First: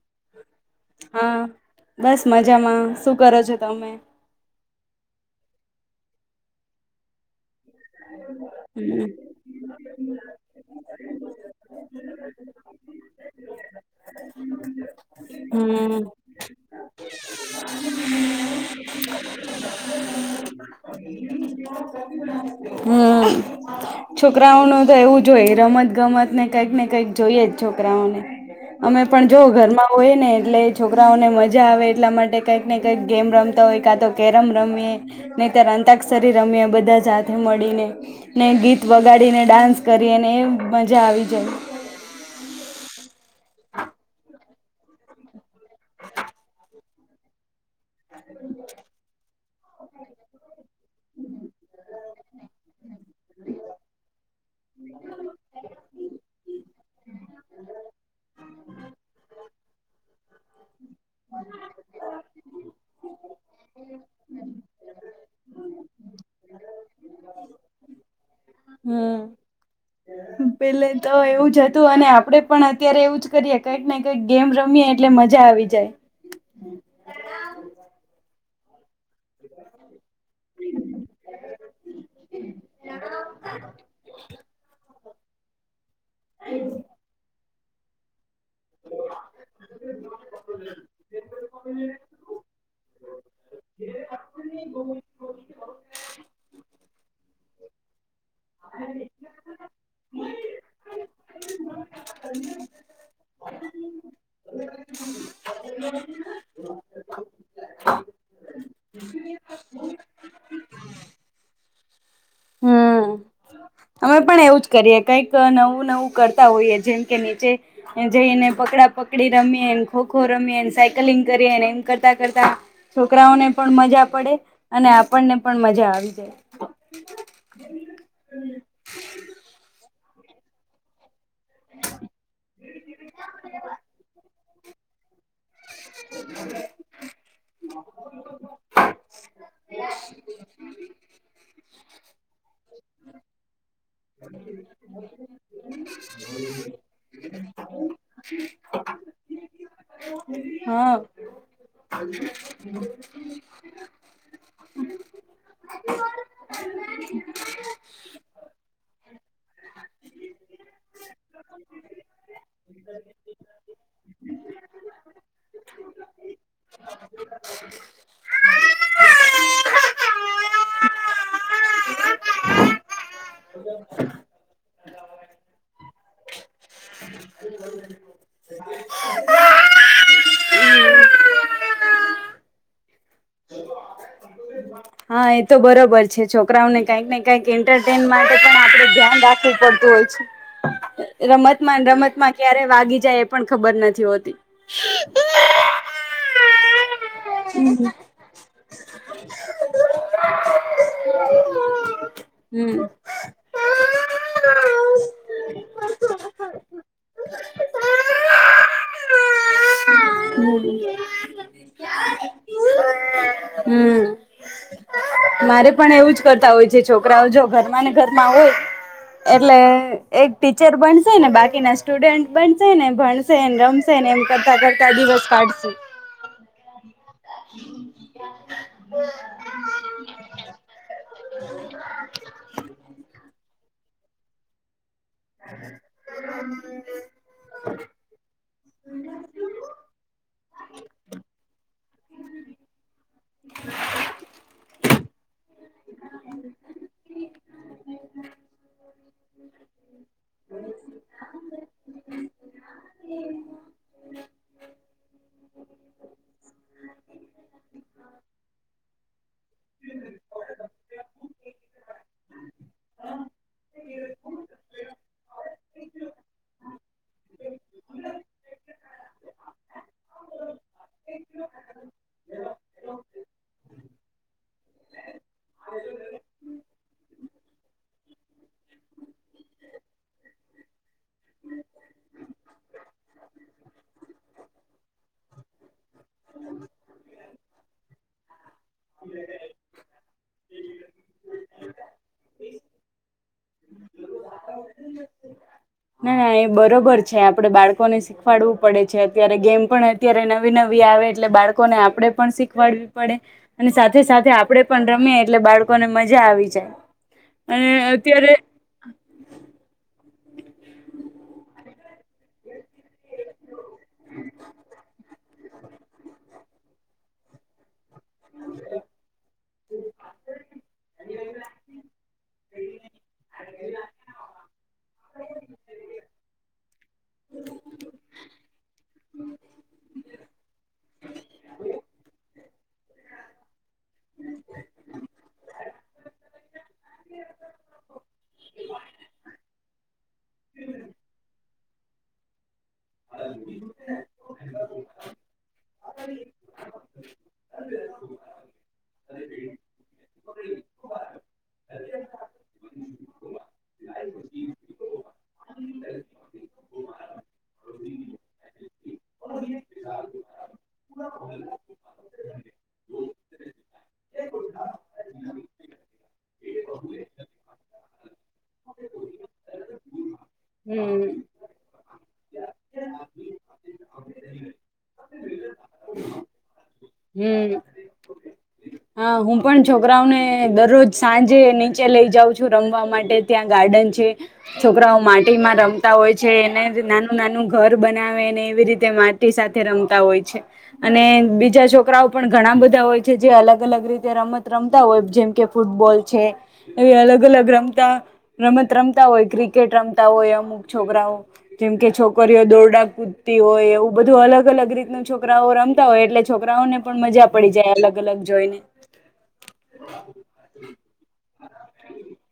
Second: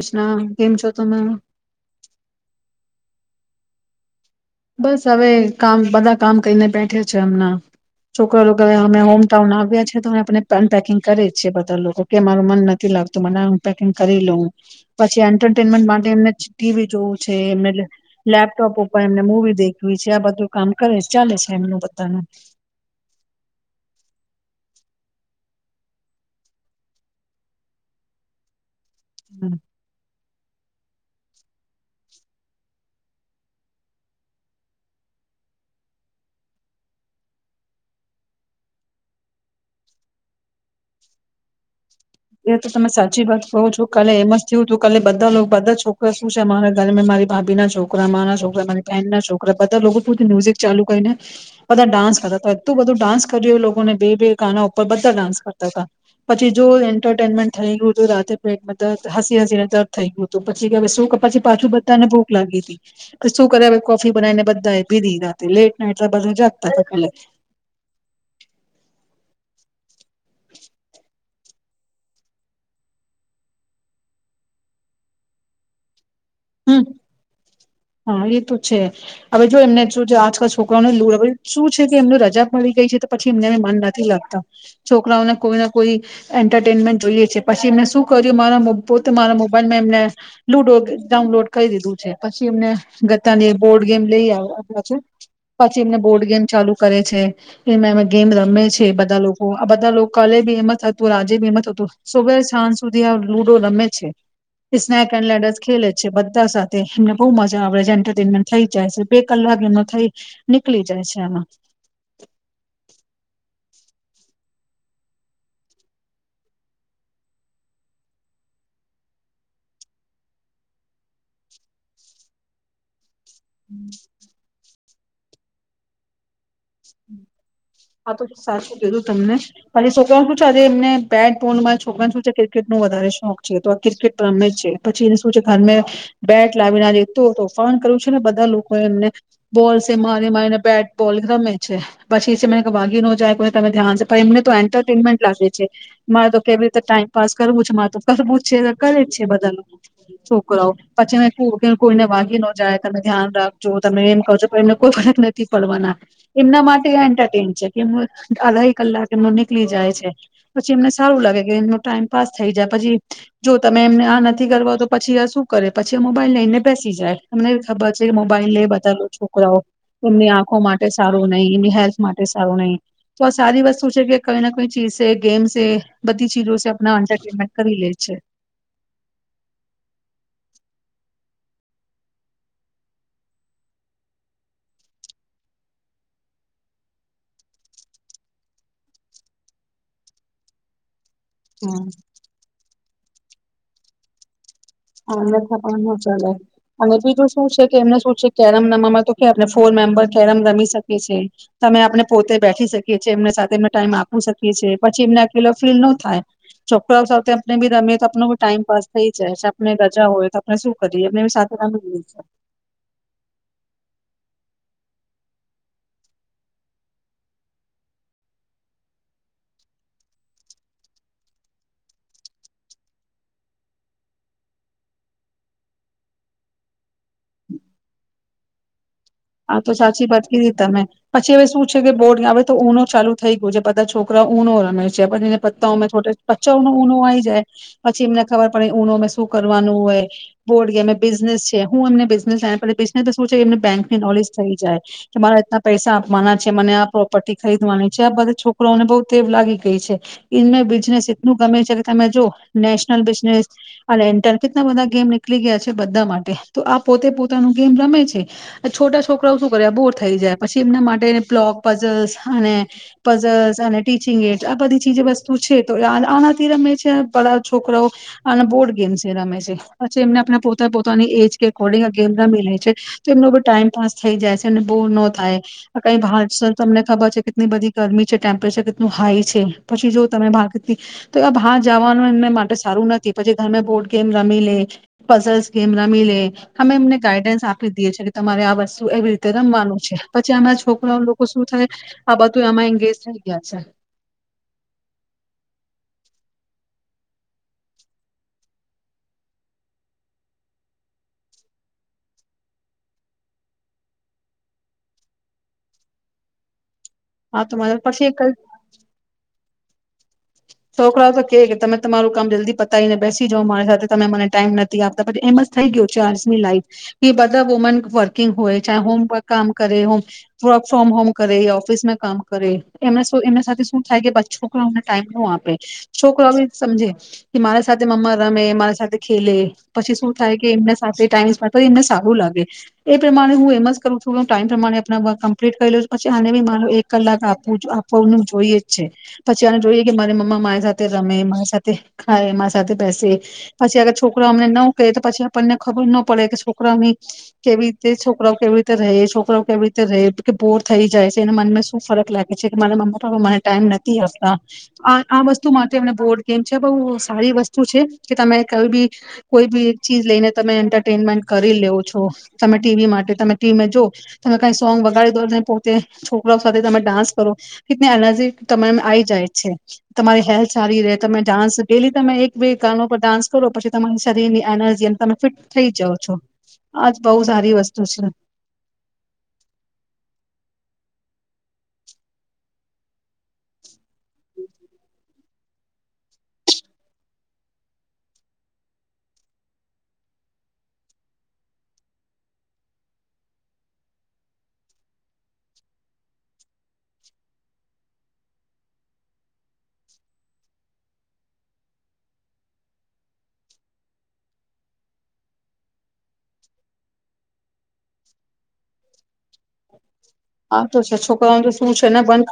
કૃષ્ણ કેમ છો તમે હા, બસ મજામાં. શું કરો છો‌ તમે? બસ હવે કામ બધા કામ કરીને બેઠે છે હમણાં. છોકરા લોકો હવે અમે હોમટાઉન આવ્યા છે તો હવે અમે પેન પેકિંગ કરી છીએ બધા લોકો. કે મારું મન નથી લાગતું, મને અમ પેકિંગ કરી લઉ. પછી અન્ટરટેનમેન્ટ હમ માટે એમને છે ટીવી જોવું છે, એ લે લેપટોપ ઉપર પણ એમને મુંવી દેખવી છે, આ બધું કામ કરે છે ચાલે છેએમનું બધાનું. હમ્મ, છોકરાઓનું તો એવું જ હોય રમત ગમતને કંઈક ને કંઈક જોઈએ જ છોકરાઓને. અમે પણ જો ઘરમાં હોય ને એટલે છોકરાઓને મજા આવે એટલા માટે કંઈક ને કંઈક ગેમ રમતા હોય, કાં તો કેરમ રમીએ નહી તો અંતાક્ષરી રમીએ બધા જા [unintelligible] સાથે મળીને, ને ગીત વગાડી ને ડાન્સ કરીને એ મજા આવી જાય. એ તો તમે સાચી વાત કહો છો, કાલે એમ જ થયુંતું કાલે બધા લો બધા છોકરા શું છે મારે ને મેં મારી ભાભી ના છો કરા, મારા છોકરા, મારી પેન ના છોકરા, બધા લોકો [unintelligible] મ્યુઝિક ચાલુ કરીને બધા ડાન્સ કરતા તા એતુ બધુ ડાન્સ કર્યું લોકોને બે બે ગાના ઉપર બધા ડાન્સ કરતા હતા, પછી જો એનમેન્ટ થઈલુ હતું રાતે પ્લેટમાં દ હસી હસીને દર્દ થઈ ગયું તું પછી કે હવે પછી પાછું બધાને ભૂખ લાગી તી પછી શું કરે હવે કોફી બનાવીને બધાએ પીધી રાત્રે લેટ નાઈટ [unintelligible] જાગતા કાલે. હમ પેલે તો એવું જ હતું અને આપડે પણ અત્યારે એવું જ કરીએ કંઈક ને કંઈક ગેમ રમીએ એટલે મજા આવી જાય. હમ. હ એ તો છે. હવે જો એમને શું છે આજકાલ છોકરાઓને લ હ શું છે કે એમને રજા પડી ગઈ છે તો પછી એમને મન નથી લાગતા [inaudible] કોઈ એન્ટરટેનમેન્ટ જોઈએ છે પછી એને શું કરું મારા પોતે મારા મોબાઈલમાં એમને લુડો ડાઉનલોડ કરી દીધું છે પછી એમને ગત્તાને બોર્ડ ગેમ લઈ આઓ.. આપડા છે [inaudible] પછી એમને બોર્ડ ગેમ ચાલુ કરે છે એમાં એવા ગેમ રમે છે બધા લોકો આ બધા લોકો કાલે બી એમ જ હતું આજે બી એમ જ હતું સવાર સાંજ સુધી આ લુડો રમે છે સ્નેક એન્ડ લેડૅસ ખેલે છે.. બધા સાથે એમને બહુ મજા આવે છે એન્ટરટેનમેન્ટ થઈ જાય છે બે કલાક એનો થઈ નીકળી જાય છે એમાં.. હમ્મ. અમે પણ એવું જ કરીએ કઈક નવું નવું કરતા હોઈએ જેમ કે નીચે જઈને પકડા પકડી રમીએને ખો ખો રમીએને સાયકલિંગ કરીએ એમ કરતા કરતા છો છોકરાઓને પણ મજા પડે.. અને આપણને પણ મજા આવી જાય. હા તો સાચું કીધું તમને.. પછી છોકરાઓ શું છે આજે એમને બેટ બોલ મારા છોકરાને શું છે ક્રિકેટ નો વધારે શોખ છે તો આ ક્રિકેટ પણ રમે જ છે પછી એ શું છે.. ઘરમે બેટ લાવીને એટલો તોફાન કર્યું છે ને બધા લોકો એ એમને બોલ છે મારી મારીને બેટ બોલ રમે.. પછી છે ને ભાગી ન જાય કે તમે ધ્યાન છે પણ એમને તો એન્ટરટેનમેન્ટ લાગે છે મારે તો કેવી રીતે ટાઈમ પાસ કરવું છે મારે તો કરવું જ છે ને કરે છે બધા લોકો હા પછી મે ખુબ કોઈને વાગી ન જાય તમે ધ્યાન રાખજો તમે એમ કરજો પણ એમને કોઈ ફરક નથી પડવાના.. એમના માટે આ એન્ટરટેન છે કે એમ આધા એક કલાક એમનો નીકળી જાય છે પછી એમને સારું લાગે કે એમનો ટાઈમ પાાસ થઈ જાય પછી જો તમે એમને આ નથી કરવા દો પછી આ શું કરે પછી આ મોબાઈલ લઈને બેસી જાય એમને ખબર છે કે મોબાઈલ લે બધા છોકરાઓ એમની આંખો માટે.. સારું નહી એની હેલ્થ માટે સારું નહી તો આ સારી વસ્તુ છે કે કોઈ કોઈ ચીજસે ગેમસે બધી ચીજોસે અપના એન્ટરટેમેન્ટ કરી લે છે.. હા એ તો બરોબર છે છોકરાઓને કંઈક ને કઈક એન્ટરટેન માટે પણ આપડે ધ્યાન રાખવું પડતું હોય છે.. રમતમાં હમ ને રમત માં ક્યારે વાગી જાય એ પણ ખબર નથી હોતી. ઑનલાઇન.. ન ચાલે અને બીજું શું છે કે એમને શું છે કેરમ રમવામાં તો કે ફોર મેમ્બર કેરમ રમી શકીએ છે તમે આપણે પોતે હમ. બેઠી હમ શકીએ છીએ એમને સાથે એમ ટાઈમ આપી શકીએ છએ પછી એમને અકેલો ફીલ ન થાય છોકરાઓ સાથે આપણે ભી રમીએ તો આપણો બી ટાઈમપસ થઈ જાય છે.. આપણે રજા હોય તો આપણે શું કરીએ એમને સાથે રમી લઈએ.. મારે પણ એવું જ કરતા હોય છે છોકરાઓ જો ઘરમાં ને ઘરમાં હોય એટલે એક ટીચર બનશેને બાકીના સ્ટુડન્ટ બનશે ને ભણશેને રમશેને એમ કરતા કરતા દિવસ કાઢશે હા તો સાચી વાત કીધી તમે પછી હવે શું છે કે બોર્ડ આવે તો ઉનો ચાલુ થઈ ગયો છે બધા છોકરા ઉનો રમે છે.. છે બધે પતાઓમા પછી ઉનો આવી જાય પછી એમને ખબર પડે ઉનો ને શું કરવાનું હોય બોડ ગેમ ને બિઝનેસ છે હું એમને બિઝનેસ આપણે બિઝનેસ શું છે એમને થઈ જાય કે મારે આ પૈસા આપવાના છે મને આ પ્રોપર્ટી ખરીદવાની છે આ બધા છોકરાને બહુ ટેવ લાગી ગઈ છે એમને બિઝનેસ એટલું ગમે છે કે તમે જો નેશનલ બિઝનેસ અને એન્ટલ કેટલા બધા ગેમ નીકળી ગયા છે બધા માટે તો આ પોતે પોતાનું ગેમ રમે છે આ છોટા છોકરાઓ શું કરે બોર થઈ જાય પછી એમના માટે પ્લોગ પઝલ્સ અને પઝલ્સ અને ટીચિંગ એજ આ બધી ચીજ વસ્તુ છે તો આનાથી રમે છે બધા છોકરાઓ આના બોર્ડ ગેમ્ રમે છે પછી એમને આપણા પોતે પોતાની એજ કે અકોર્ડિંગ આ ગેમ રમી લે છે તો એમને ટાઈમપાસ થઈ જાય છે અને બોર ન થાય કઈક બહાર છો તો તમને ખબર છે કેટલી બધી ગરમી છે ટેમ્પરેચર કેટલું હાઈ છે પછી જો તમે બાર કેટલી તો બહાર જવાનું એમને તે સારું નથી પછી ઘરમે બોર્ડ ગેમ રમી લે પઝલ્સ ગેમ રમી લે અમે એમને ગાઈડન્સ આપી દીએ છે તમારે આ બ તું એવી રીતે રમવાનું છે. પછી એમના છોકરાઓ લોકો શું થાય આ બધું એમાં એંગેજ થઈ ગયા છે. ના ના એ બરોબર છે આપડે બાળકોને શીખવાડવું પડે છે અત્યારે ગેમ પણ અત્યારે નવી નવી આવે એટલે બાળકોને આપણેે પણ શીખવાડવી પડે અને સાથે સાથે આપડે પણ રમીએ એટલે બાળકોને મજા આવી જાય. હા તો અને મારે પછી એક અત્યારે છોકરાઓ તો કે કે તમે તમારું કામ જલ્દી પતાવીને બેસી જાાવ મારી સાથે તમે મને ટાઈમ નથી આપતા પછી એમ જ થઈ ગયો ચની લાઈફ એ બધા વુમન વર્કિંગ હોય ચા હોમર્ કામ કરે હોમ વર્ક ફ્રોમ હોમ કરે ઓફિસ માં કામ કરે એમના એના સાથે શું થાય કે બચ છોકરાઓ ને ટાઈમ હું આપે છોકરો બી સમજે કે મારા સાથે મમ્મા રમે મારી સાથે ખેલે પછી શું થાય કે એમને સાથે ટાઈમ સ્પ કરી એમને સારું લાગે એ પ્રમાણે હું એમ જ કરું છું કે ટાઈમ પ્રમાણે કમ્પ્લીટ કરી લઉ છું પછી આને બી મારો એક કલાક આપ આપવાનું જોઈએ જ છે પછી ને જોઈએ કે મારી મમ્મા મારી સાથે રમે મારી સાથે ખાય મા સાથે બેસે પછી આગર છોકરો અમને ન ક તો પછી આપણને ખબર ના પડે કે છોકરાઓની કેવી રીતે છોકરાઓ કેવી રીતે રહે છોકરાઓ કેવી રીતે રહે બોર થઈ જાય છે એને મન શું ફરક લાગે છે કે મારા મમ્મા પાપા મને ટાઈમ નથી આપ આ વસ્તુ માટે એમને બોર્ડ ગેમ છે બહ સારી વસ્તુ છે કે તમે કઈ બી કોઈ બી, ચીજ લઈને તમે એન્ટરટેનમેન્ટ કરી લેવ છો, તમે ટીવી માટે તમે ટીવીમે જો, તમે કઈ સોંગ વગાડી દો પોતે છોકરાઓ સાથે તમે ડાન્સ કરો, કેને એનર્જી તમે આ જાય છે, તમારી હેલ્થ સારી રહે તમે હમ ડાન્સ ડેલી તમે એક બે ગાનો પર ડાન્સ કરો પછી તમારી શરીરની એનર્જી અને તમે ફિટ થઈ જાઓ છો. આજ બહુ સારી હમ વસ્તુ છે. હા હું પણ છોકરાઓને દરરોજ સાંજે નીચે લઇ જાઉં છું રમવા માટે ત્યાં ગાર્ડન છોકરાઓ માટે. માં રમતા હોય છે એને નાનું નાનું ઘર બનાવેને એવી રીતે માટી સાથે રમતા હોય છે, અને બીજા છોકરાઓ પણ ઘણા બધા હોય છે જે અલગ અલગ અલગ રીતે રમત રમતા હોય જેમ કે ફૂટબોલ છે, એ અલગ અલગ રમતા રમત રમતા હોય ક્રિકેટ રમતા હોય અમુક છોકરાઓ, જેમકે છોકરીઓ દોરડા કૂદતી હોય એવું બધું અલગ અલગ રીત ન છોકરાઓ રમતા હોય એટલે છોકરાઓને પણ મજા પડી જાય અલગ અલગ જોઈને. [inaudible] આ તો છે છોકરાઓને તો શું છે ને બંધ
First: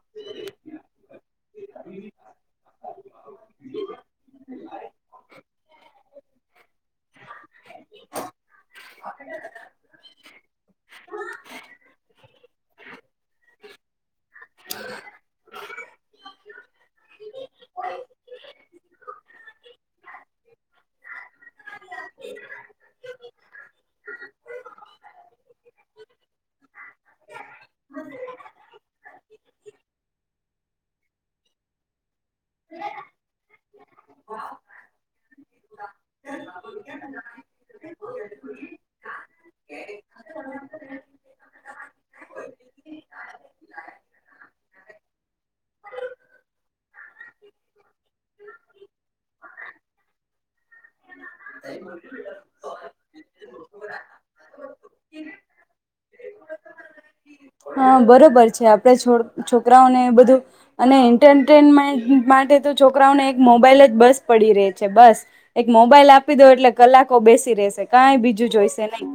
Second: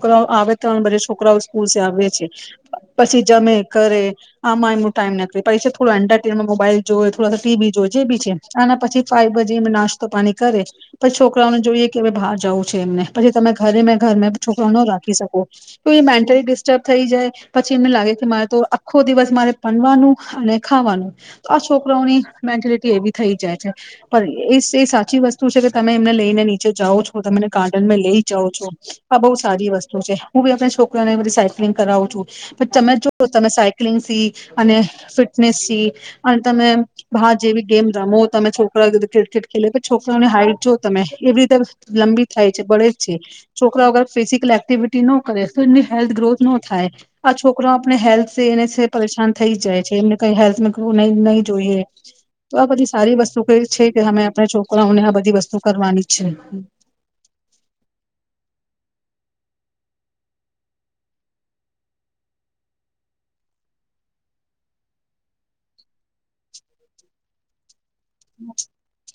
છ આવે ત્રણે છોકરા. આવ છે, પછી જમે કરે, આમાં એમનો ટાઈમ કળે પરીક્ષા થો એન્ટરમે મોબાઈલ જોઈ થોડા ટીવી જોજે બી છે અનેના પછી ફાય ભજી નાસ્તો પાણી કરે. પછી છોકરાઓને જોઈએ કે હવે બહાર જવું છે એમને પછી તમે ઘરે મે છોકરો ન રાખી શકો. થઈ જાય પછી એમને લાગે કે મારે તો આખો દિવસ મારે પનવાનું, અને ખાવાનું. આ છોકરાઓની મેન્ટેલિટી એવી થઈ જાય છે, પણ એ એ સાચી વસ્તુ તમે એમને લઈને નીચે જાઓ છો. તમે ગાર્ડનમાં લઈ જાઓ છો. આ બહુ સારી વસ્તુ છે. હુ છોકરા ઓને બધ સાયક્લિંગ કરાવું છું. પણ તમે જો તમે સાયક્લિંગ સી અને ફિટનેસ સી અને તમે બાર જેવી ગેમ રમો તમે છોકરાધું ક્રિકેટ ખેલે છોક ની હાઈટ જો તમે એવી રીતે લંબી થાઈ છે બઢે જ છે છોકરા અગર ફિઝિકલ એક્ટિવિટી નો કરે તો એમની હેલ્થ ગ્રોથ નો થાય આ છોકરો આપણે હેલ્થ પરેશાન થઈ જાય છે એમને કઈ હેલ્થ નઈ જોઈએ તો આ બધી સારી વસ્તુ ક છે કે આપ છો અમને આ બધી વસ્તુ કરવાની છે. હા બરોબર છે આપડે છો છોકરાઓને બધું અને એન્ટરટેનમેન્ટ માટે તો છોકરાઓને એક મોબાઈલ જ બસ પડી ર છે બસ એક મોબાઈલ આપી દો એટલે કલાકો બેસી રે શકે. કાઈ બીજું જોઈશે નહી.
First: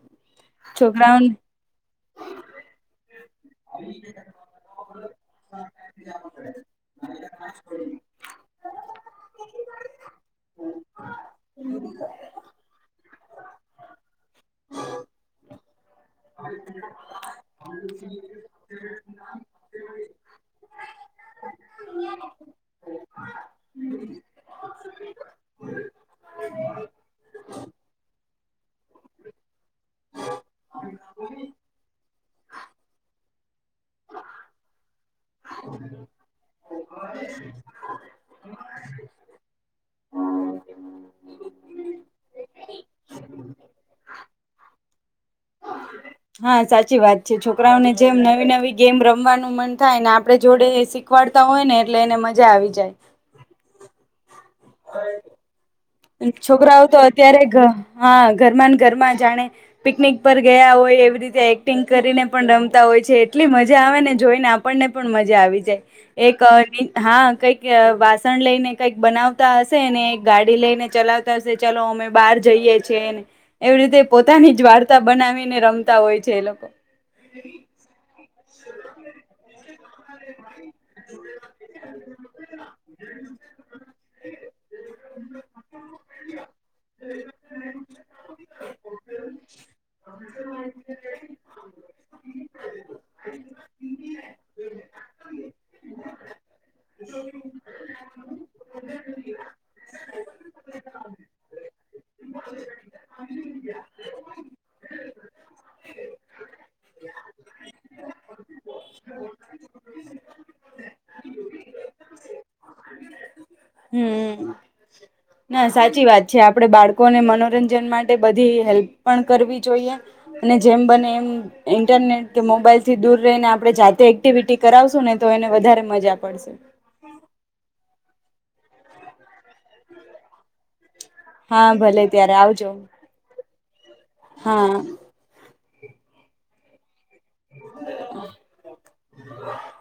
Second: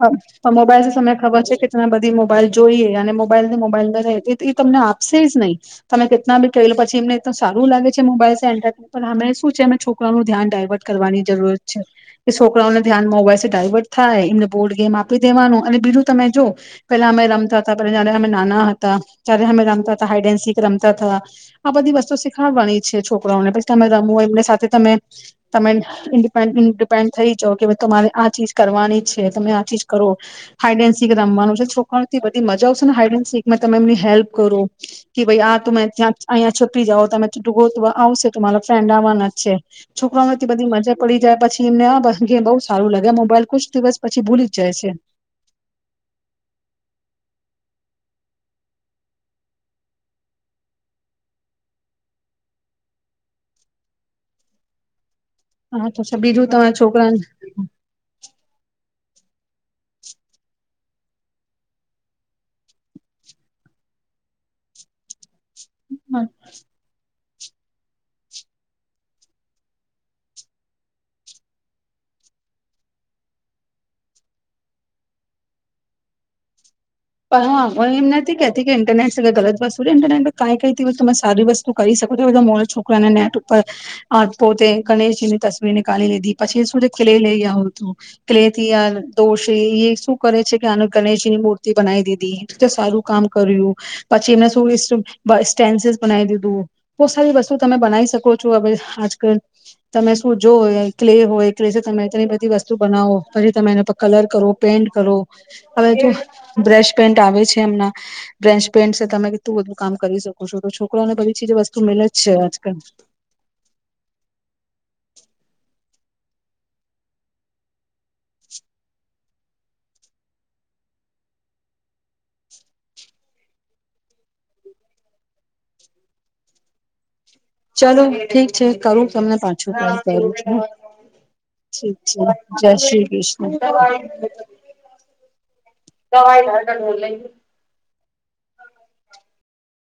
હ તો મોબાઈલ તને છોકરાઓને ખબર છે કેત ના બધા મોબાઈલ જોઈએ અને મોં મોબાઈલ ને મોબાઈલ અર રહે એ તમને આપશે જ નહીં તમે કેટલા બી ક પછી એમને સારું લાગે છે મોબાઈલ એન્ટર અમે શું છે અમે છોકરાઓનું ધ્યાન ડાયવર્ટ કરવાની જરૂરત છે કે છોકરાઓને ધ્યાન મોબાઈલસે ડાયવર્ટ થ થાઈ એમને બોડ ગેમ આપી દેવાનું અને બીજું તમે જો પેલા અમે રમતા હતા [unintelligible] નાના હતા ત્યારે અમે રમતા હતા હાઈડ એન્ડ સીખ રમતા હતાા આ બધી વસ્તુ શીખાવાની છે છોકરાને પછી તમે રમવું હોય એમની સાથે તમે તમે ડીપેન્ડ થઈ જાવ કે તમારે. ચીજ કરવાની છે તમે આ ચીજ કરો હાઈડે એન સીક રમવાનું છે છોકરાને થી બધી મજા આવશે ને હાઇડ એન શીખમાં તમે એમની હેલ્પ કરો. કે ભાઈ આ તુમે ત્યાં અહીંયા છૂપી જાવ તમે ડૂગો ત આવશે ત મારા ફ્રેન્ડ આવવાના જ છે છોકરાઓ નેથી બધી મજા પડી જાય પછી એમને બઉુ સારું લાગે મોબાઈલ. કુછ દિવસ પછી ભૂલી જ જાય છે. હા સાચી વાત છે. છોકરાઓને જેમ નવી-નવી ગેમ રમવાનું મન થાય, ને આપડે જોડે શીખવાડતા હોય ને એટલે એને મજા આવી જાય. [inaudible] હા તો બીજું તમારા છોકરાઓ તો છોકરાને અત્યારે ઘ, હા. ઘરમાંન ઘરમાં જાણે પિકનિક પર ગયા હોય એવી રીતે એક્ટિંગ કરીને પણ રમતા હોય છે, એટલી મજા આવે ને જોઈને આપણને પણ મજા આવી જાય. એક અહ [unintelligible] હા. કંઈક વાસણ લઈને કંઈક બનાવતા હશે, ને ગાડી લઈને ચલાવતા હશે, ચલો અમે બહાર જઈએ છે ને, એવી રીતે પોતાની જ વાર્તા બનાવીને રમતા હોય છે એ લોકો. પ હ હું એમ નથી કેત કે ઇન્ટરને. [unintelligible] [unintelligible] ઈન્ટરનેટ પર તમે કાંઈ-કાંઈ થી તમે સારી વસ્તુ કરી શકો છો, બધા [unintelligible] છોકરાને નેટ ઉપર અહ પોતે ગણેશજી ની તસવીર નીકાળી લીધી, પછી શું છે ક્લે લઈ આવું તું, ક્લે થી દોષ ઈ-ઈ શું કરે છે કે આને ગણેશજીની મૂર [unintelligible] દીધી, એ તો સારું કામ કર્યું, પછી એમને શ [unintelligible] સ્ટેન્સીસ બનાઈ દીધું, બહુ સારી વસ્તુ તમે બનાવી શકો છો હવે આજકલ, તમે શું જો ક્લે હોય ક્લેથી તમે ઘણી બધી વસ્તુ બનાવો, પછી તમે એના પર કલર કરો, પેઇન્ટ કરો, હવે જો બ્રશ પેઈન્ટ આવે છે એમના, બ્રશ પેઈન્ટ સે તમે તું બધું કામ કરી શકો છો તો છોકરાને બધી ચીજ વસ્તુ મલે જ છે આજકાલ. હમ ના સાચી વાત છે આપણે બાળકોને મનોરંજન માટે બધી હેલ્પ પણ કરવી જોઈએ અને જેમ બને એમ ઇન્ટરનેટ કે મોબાઈલ થી દૂર રહીને આપણે જાતે. એક્ટિવિટી કરાવશો ને તો એને વધારે મજા પડશે. ચાલો ઠીક છે કરું તમને પાછું કોલ કરું હા છુ ભલે ત્યારે ઠીક છે આવજો જય શ્રી કૃષ્ણ. હા દવાઈ [unintelligible] [inaudible]